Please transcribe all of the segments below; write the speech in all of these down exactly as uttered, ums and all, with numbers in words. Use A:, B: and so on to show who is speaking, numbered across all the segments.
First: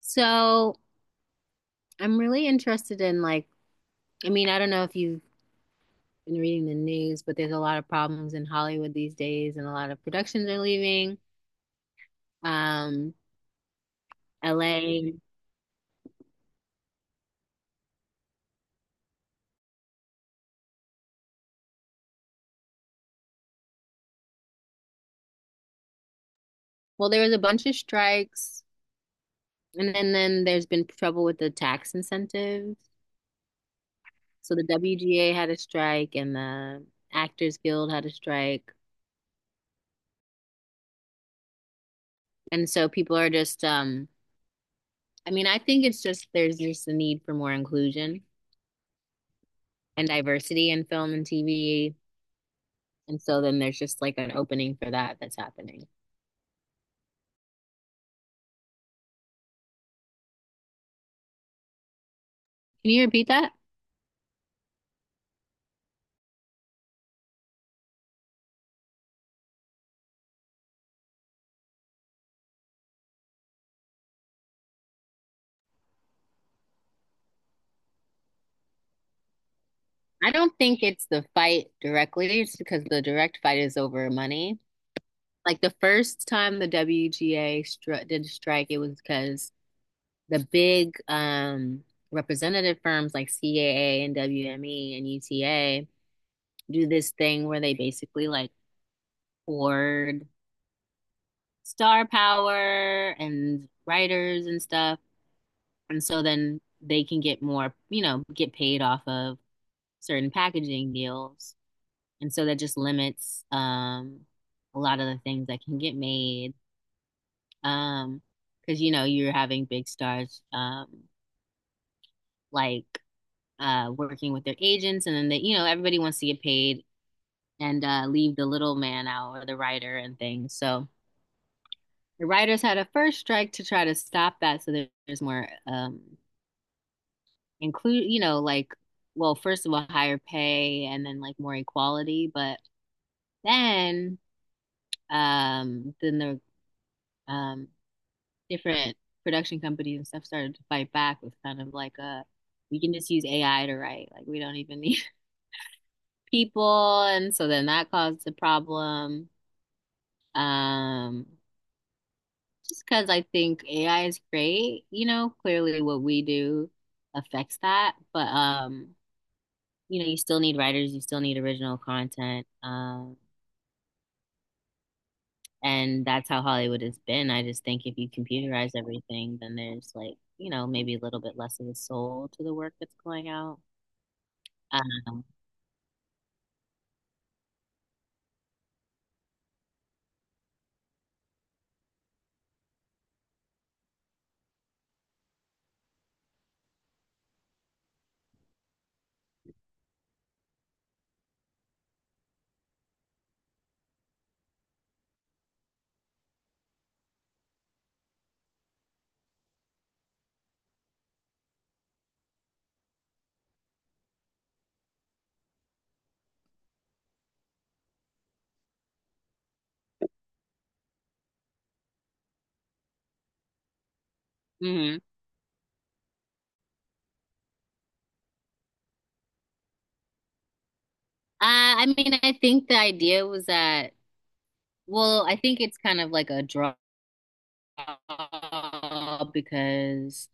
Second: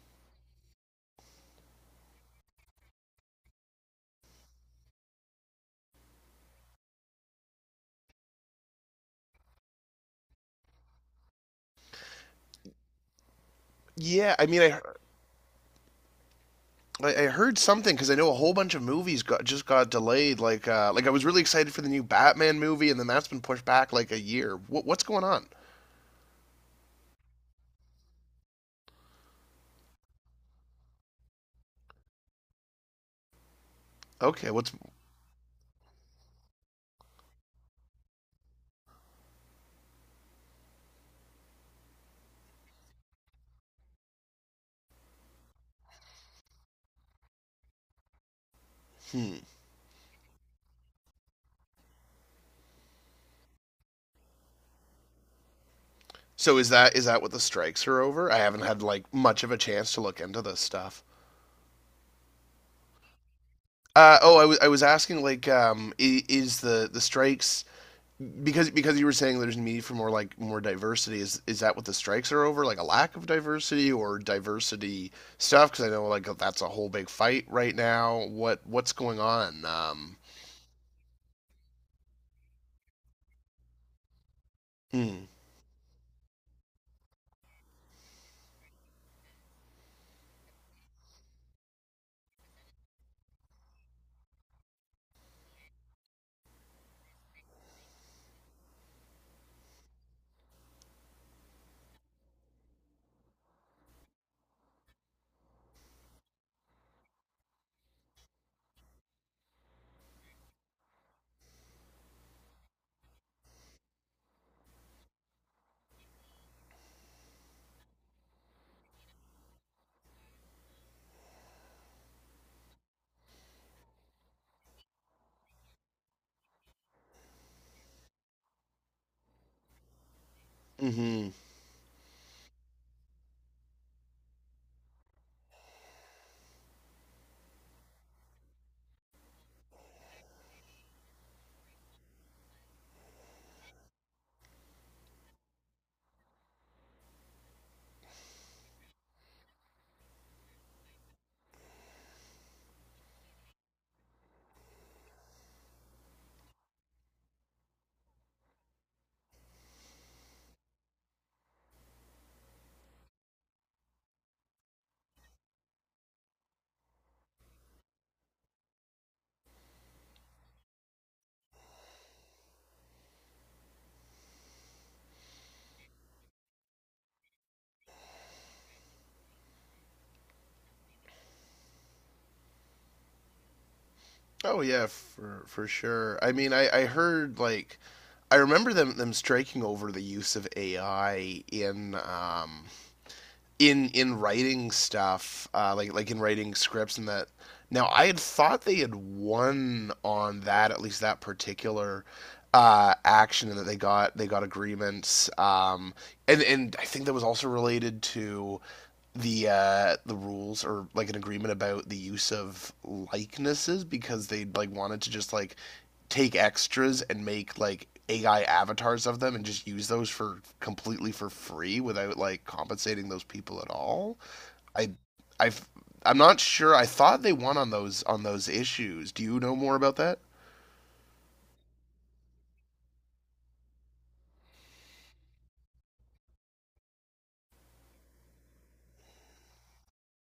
A: So I'm really interested in like, I mean, I don't know if you've been reading the news, but there's a lot of problems in Hollywood these days, and a lot of productions are leaving. Um,
B: Yeah, I mean, I
A: L A.
B: I heard something because I know a whole bunch of movies got just got delayed. Like, uh, like I was really excited for the new Batman movie, and then that's been pushed back like a year. What what's going on?
A: Well, there was a bunch of strikes, and then, then there's been trouble with the tax incentives.
B: Okay,
A: So the
B: what's.
A: W G A had a strike, and the Actors Guild had a strike. And so people are just um I mean, I think it's just there's just a need for more inclusion
B: Hmm.
A: and diversity in film and T V. And so then there's just like an opening for that that's happening.
B: So is that is that what the strikes are over? I haven't had like much of a chance to look into this stuff.
A: Can you repeat that?
B: Uh, oh, I was I was asking like, um, i- is the the strikes because because you were saying there's a need for more like more diversity. Is is that what the strikes are over, like a lack of diversity or diversity stuff? Because I know like that's a whole big fight right now. What what's going on? Um
A: I don't think it's the fight directly. It's because the direct fight is over money.
B: hmm.
A: Like the first time the W G A stri- did strike, it was because the big um, representative firms like C A A and W M E and U T A do this thing where they basically like hoard star power and writers and stuff. And so then they can get more, you know, get paid off of certain packaging deals. And so that just limits um a lot of the things that can get made. Um, because you know, you're having big stars um like uh working with their agents and then they, you know, everybody wants to get paid and uh leave the little man out or the writer and things. So
B: Mm-hmm.
A: the writers had a first strike to try to stop that so there's more um include, you know, like, well, first of all, higher pay and then like more equality, but then um then the um different production companies and stuff started to fight back with kind of like a we can just use A I to write. Like we don't even need people. And so then that caused a problem. Um just because I think A I is great, you know, clearly what we do affects that. But um you know, you still need writers, you still need original content. Um, and that's how Hollywood has been. I just think if you computerize everything, then there's like, you know, maybe a little bit less of a soul to the work that's going out.
B: Oh yeah,
A: Um,
B: for for sure. I mean I I heard like I remember them them striking over the use of A I in um in in writing stuff, uh, like like in writing scripts and that. Now I had thought they had won on that, at least that particular uh, action, and that they got they got agreements. Um, and and I think that was also related to the uh, the rules, or like an agreement about the use of likenesses, because they like wanted to just like take extras and make like A I avatars of them and just use those for completely for free without like compensating those people at all. I
A: mhm. Uh,
B: I I'm not sure. I thought they won on those on those issues. Do you know more about that?
A: I mean, I think the idea was that, well, I think it's kind of like a draw because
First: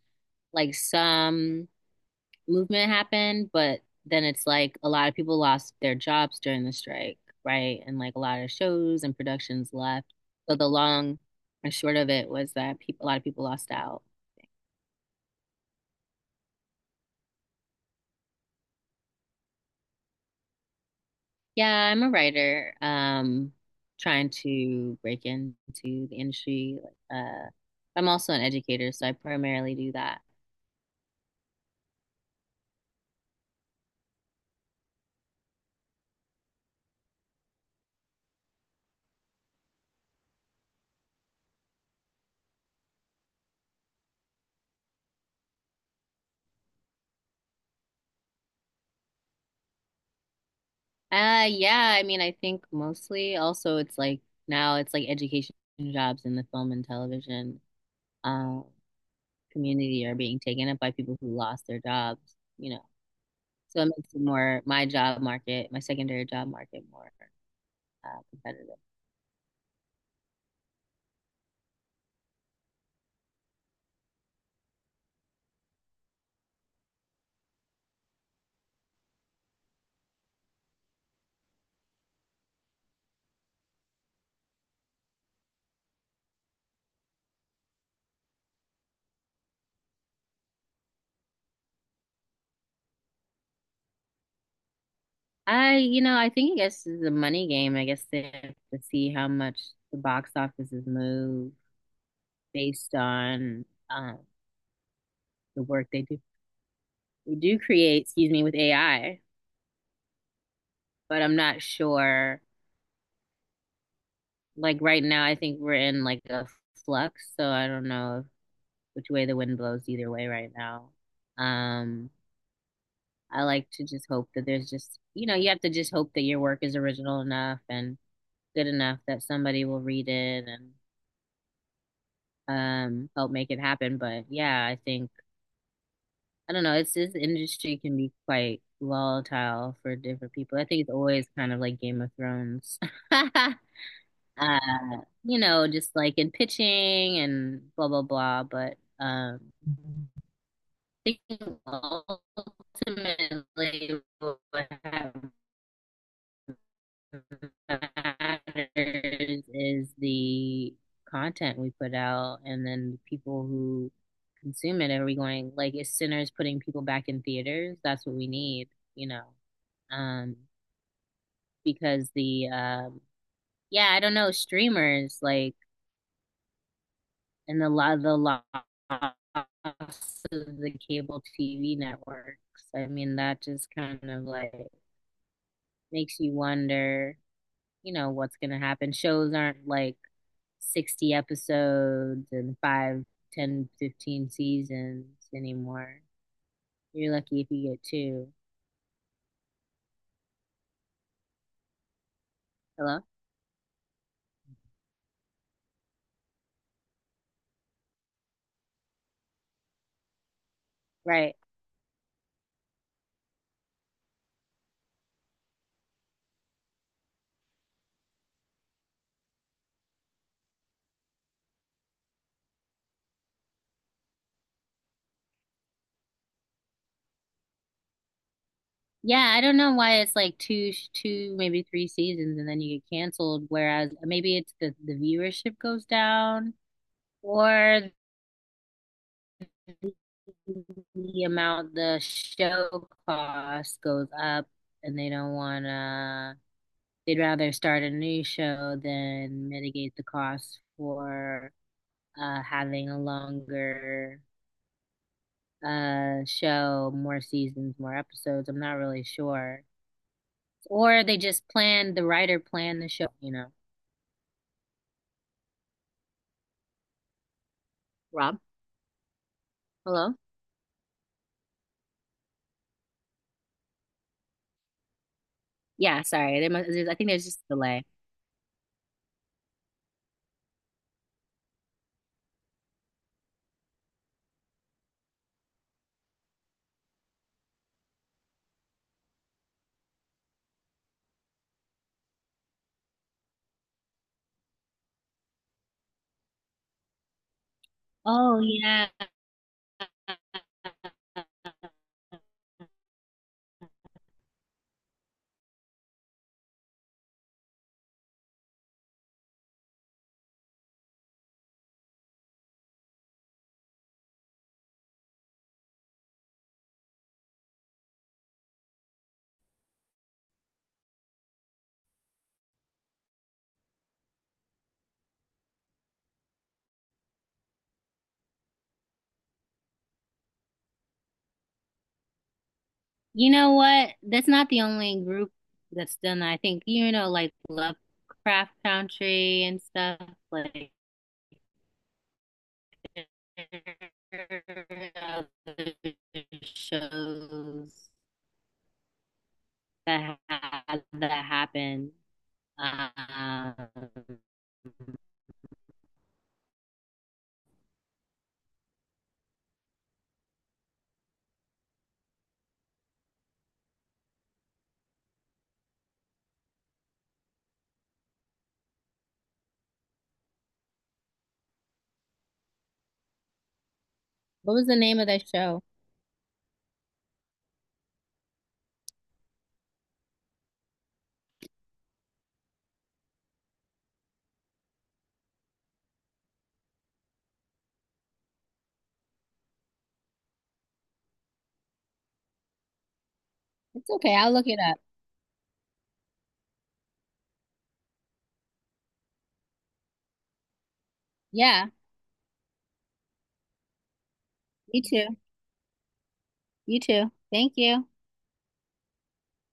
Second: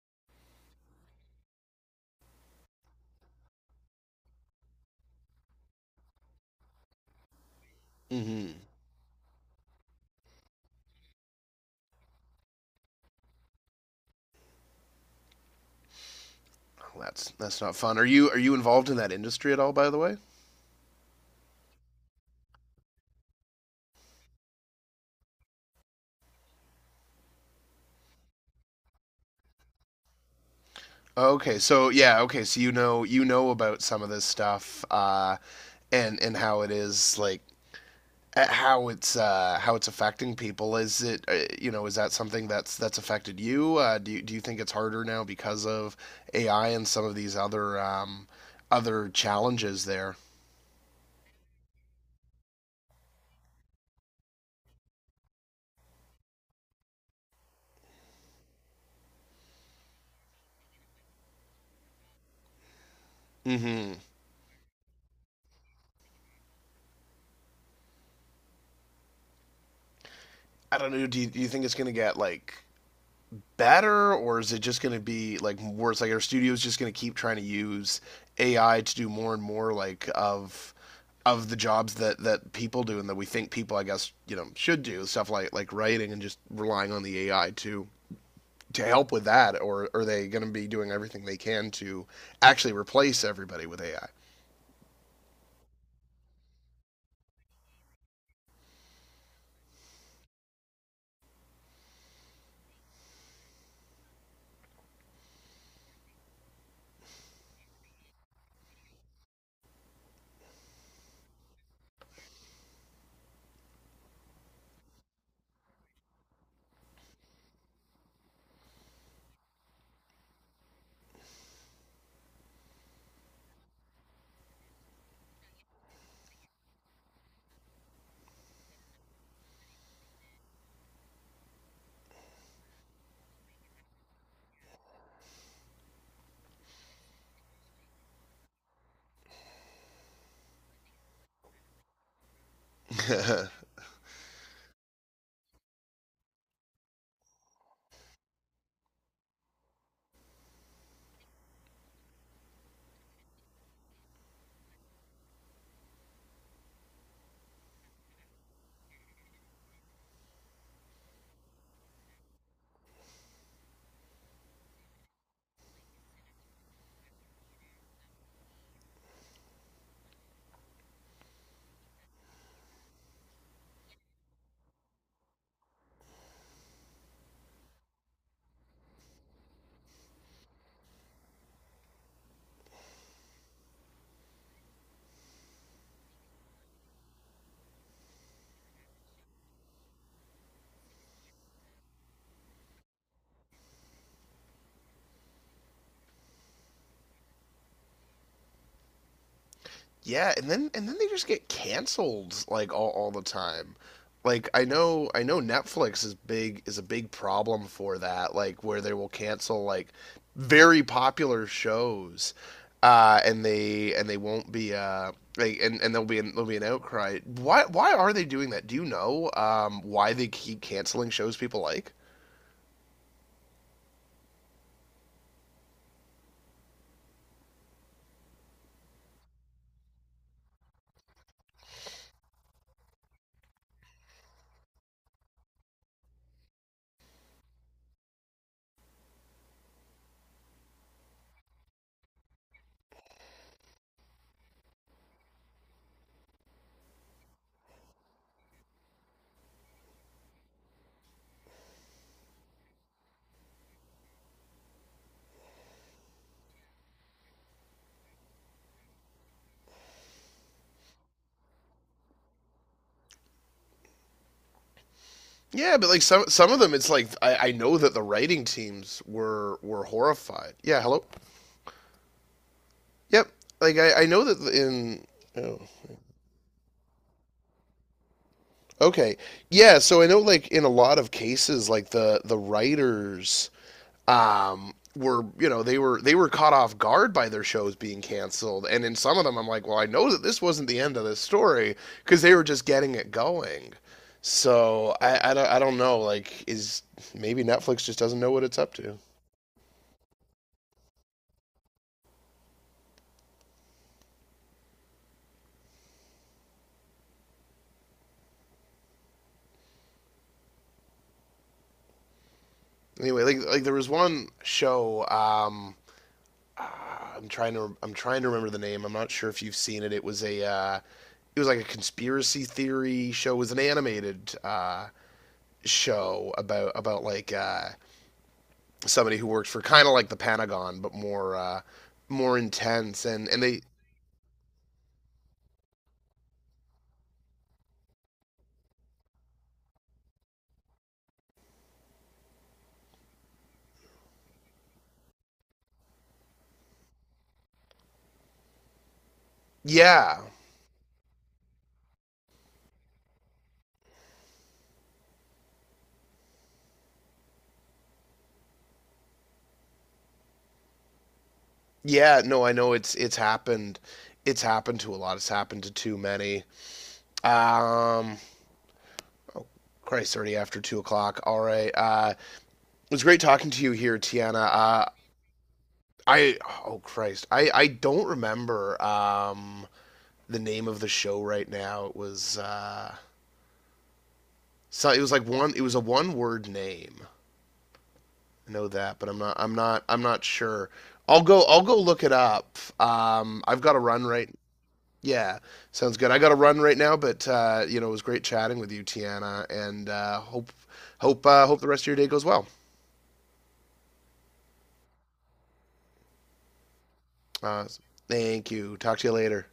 A: like some movement happened, but then it's like a lot of people lost their jobs during the strike, right? And like a lot of
B: Mm-hmm.
A: shows and productions left. So the long and short of it was that peop a lot of people lost out.
B: That's that's not fun. Are you are you involved in that industry at all, by the way?
A: Yeah, I'm a writer, um, trying to break into the industry. Like, Uh, I'm also an educator, so I primarily do that.
B: Okay, so yeah, okay, so you know you know about some of this stuff, uh and and how it is like at how it's uh, how it's affecting people. Is it, uh, you know, is that something that's that's affected you? Uh, do you, do you think it's harder now because of A I and some of these other um, other challenges there?
A: Uh, yeah, I mean, I think mostly also it's like now it's like education jobs in the film and television. Um, community are being taken up by people who lost their jobs, you know. So it
B: Mm-hmm.
A: makes it more my job market, my secondary job market more uh, competitive.
B: I don't know. Do you, do you think it's going to get like better, or is it just going to be like worse? Like our studio's just going to keep trying to use A I to do more and more like of of the jobs that that people do, and that we think people, I guess, you know, should do, stuff like like writing, and just relying on the A I to to help with that? Or are they going to be doing everything they can to actually replace everybody with
A: I, you know, I think I guess it's a money game. I guess they have to see how much the box offices move based on um, the work they do. We do create, excuse me, with A I. But I'm not sure. Like right now, I think we're in like a flux, so I don't know which way the wind blows either way right now. Um, I like to just hope that there's just, you know, you have to just hope that your work is original enough and good enough that somebody will read it and um help make it happen. But yeah, I think, I don't know, it's this industry can be quite volatile for different people. I think it's always kind of like Game of Thrones.
B: A I?
A: Uh, you know, just like in pitching and blah blah blah, but um I think ultimately what happens matters is the content we put out and then the people who consume it. Are we going, like, is Sinners putting people back in theaters? That's what we need, you know? Um, because the, um, yeah, I don't know, streamers, like, and the lot, the loss of the cable T V networks. I mean, that just kind of like makes you wonder, you know, what's going to happen. Shows aren't like sixty episodes and five, ten, fifteen seasons anymore. You're lucky if you get two.
B: yeah, and then and then they just get canceled like all,
A: Hello?
B: all the time. Like I know I know Netflix is big, is a big problem for that. Like where they will cancel like very
A: Right.
B: popular shows, uh, and they and they won't be uh like, and, and there'll be an, there'll be an outcry. Why why are they doing that? Do you know, um, why they keep canceling shows people like?
A: Yeah, I don't know why it's like two, two, maybe three seasons and then you get canceled, whereas maybe it's the, the viewership goes down or the, the amount the show cost goes up and they don't want to, they'd rather start a new show than mitigate the cost for uh, having a longer uh, show, more seasons, more episodes. I'm not really sure. Or they just planned, the writer planned the show, you know.
B: Yeah, but like some some of them, it's like I, I know that the
A: Rob,
B: writing teams were were
A: hello?
B: horrified. Yeah, hello. Yep. Like I, I know that in, oh,
A: Yeah, sorry. There must, I think there's just a delay.
B: okay, yeah. So I know like in a lot of cases, like the the writers, um were, you know, they were they were caught off guard by their shows being canceled. And in some of them, I'm like, well, I know that this wasn't the end of this story, because they were just getting it going. So I, I, don't, I don't know, like, is maybe Netflix just doesn't know
A: Oh,
B: what it's up
A: yeah.
B: to. Anyway, like like there was one show. Um, ah, I'm trying to I'm trying to remember the name. I'm not sure if you've seen it. It was a uh, it was like a conspiracy theory show. It was an animated uh, show about about like, uh, somebody who worked for kind of like the Pentagon, but more, uh, more intense. And
A: You
B: and
A: know
B: they,
A: what? That's not the only group that's done that. I think, you know, like Lovecraft Country and stuff, like other shows. that
B: yeah.
A: had that happened. Um,
B: Yeah, no, I know it's it's happened, it's happened to a lot. It's happened to too many. Um, Christ, already after two o'clock. All right. Uh, It was great talking to you here, Tiana.
A: what was the
B: Uh,
A: name of that show?
B: I Oh Christ, I I don't remember um the name of the show right now. It was uh so it was like one, it was a one word name. I know that, but I'm not I'm not I'm not sure. I'll go I'll go look it up. Um, I've got to
A: It's
B: run
A: okay.
B: right.
A: I'll look it up.
B: Yeah, sounds good. I got to run right now, but uh, you know, it was great chatting with you, Tiana, and uh hope hope uh hope the
A: Yeah,
B: rest of your day goes well.
A: you too. You too. Thank
B: Uh
A: you.
B: Thank you. Talk to you later.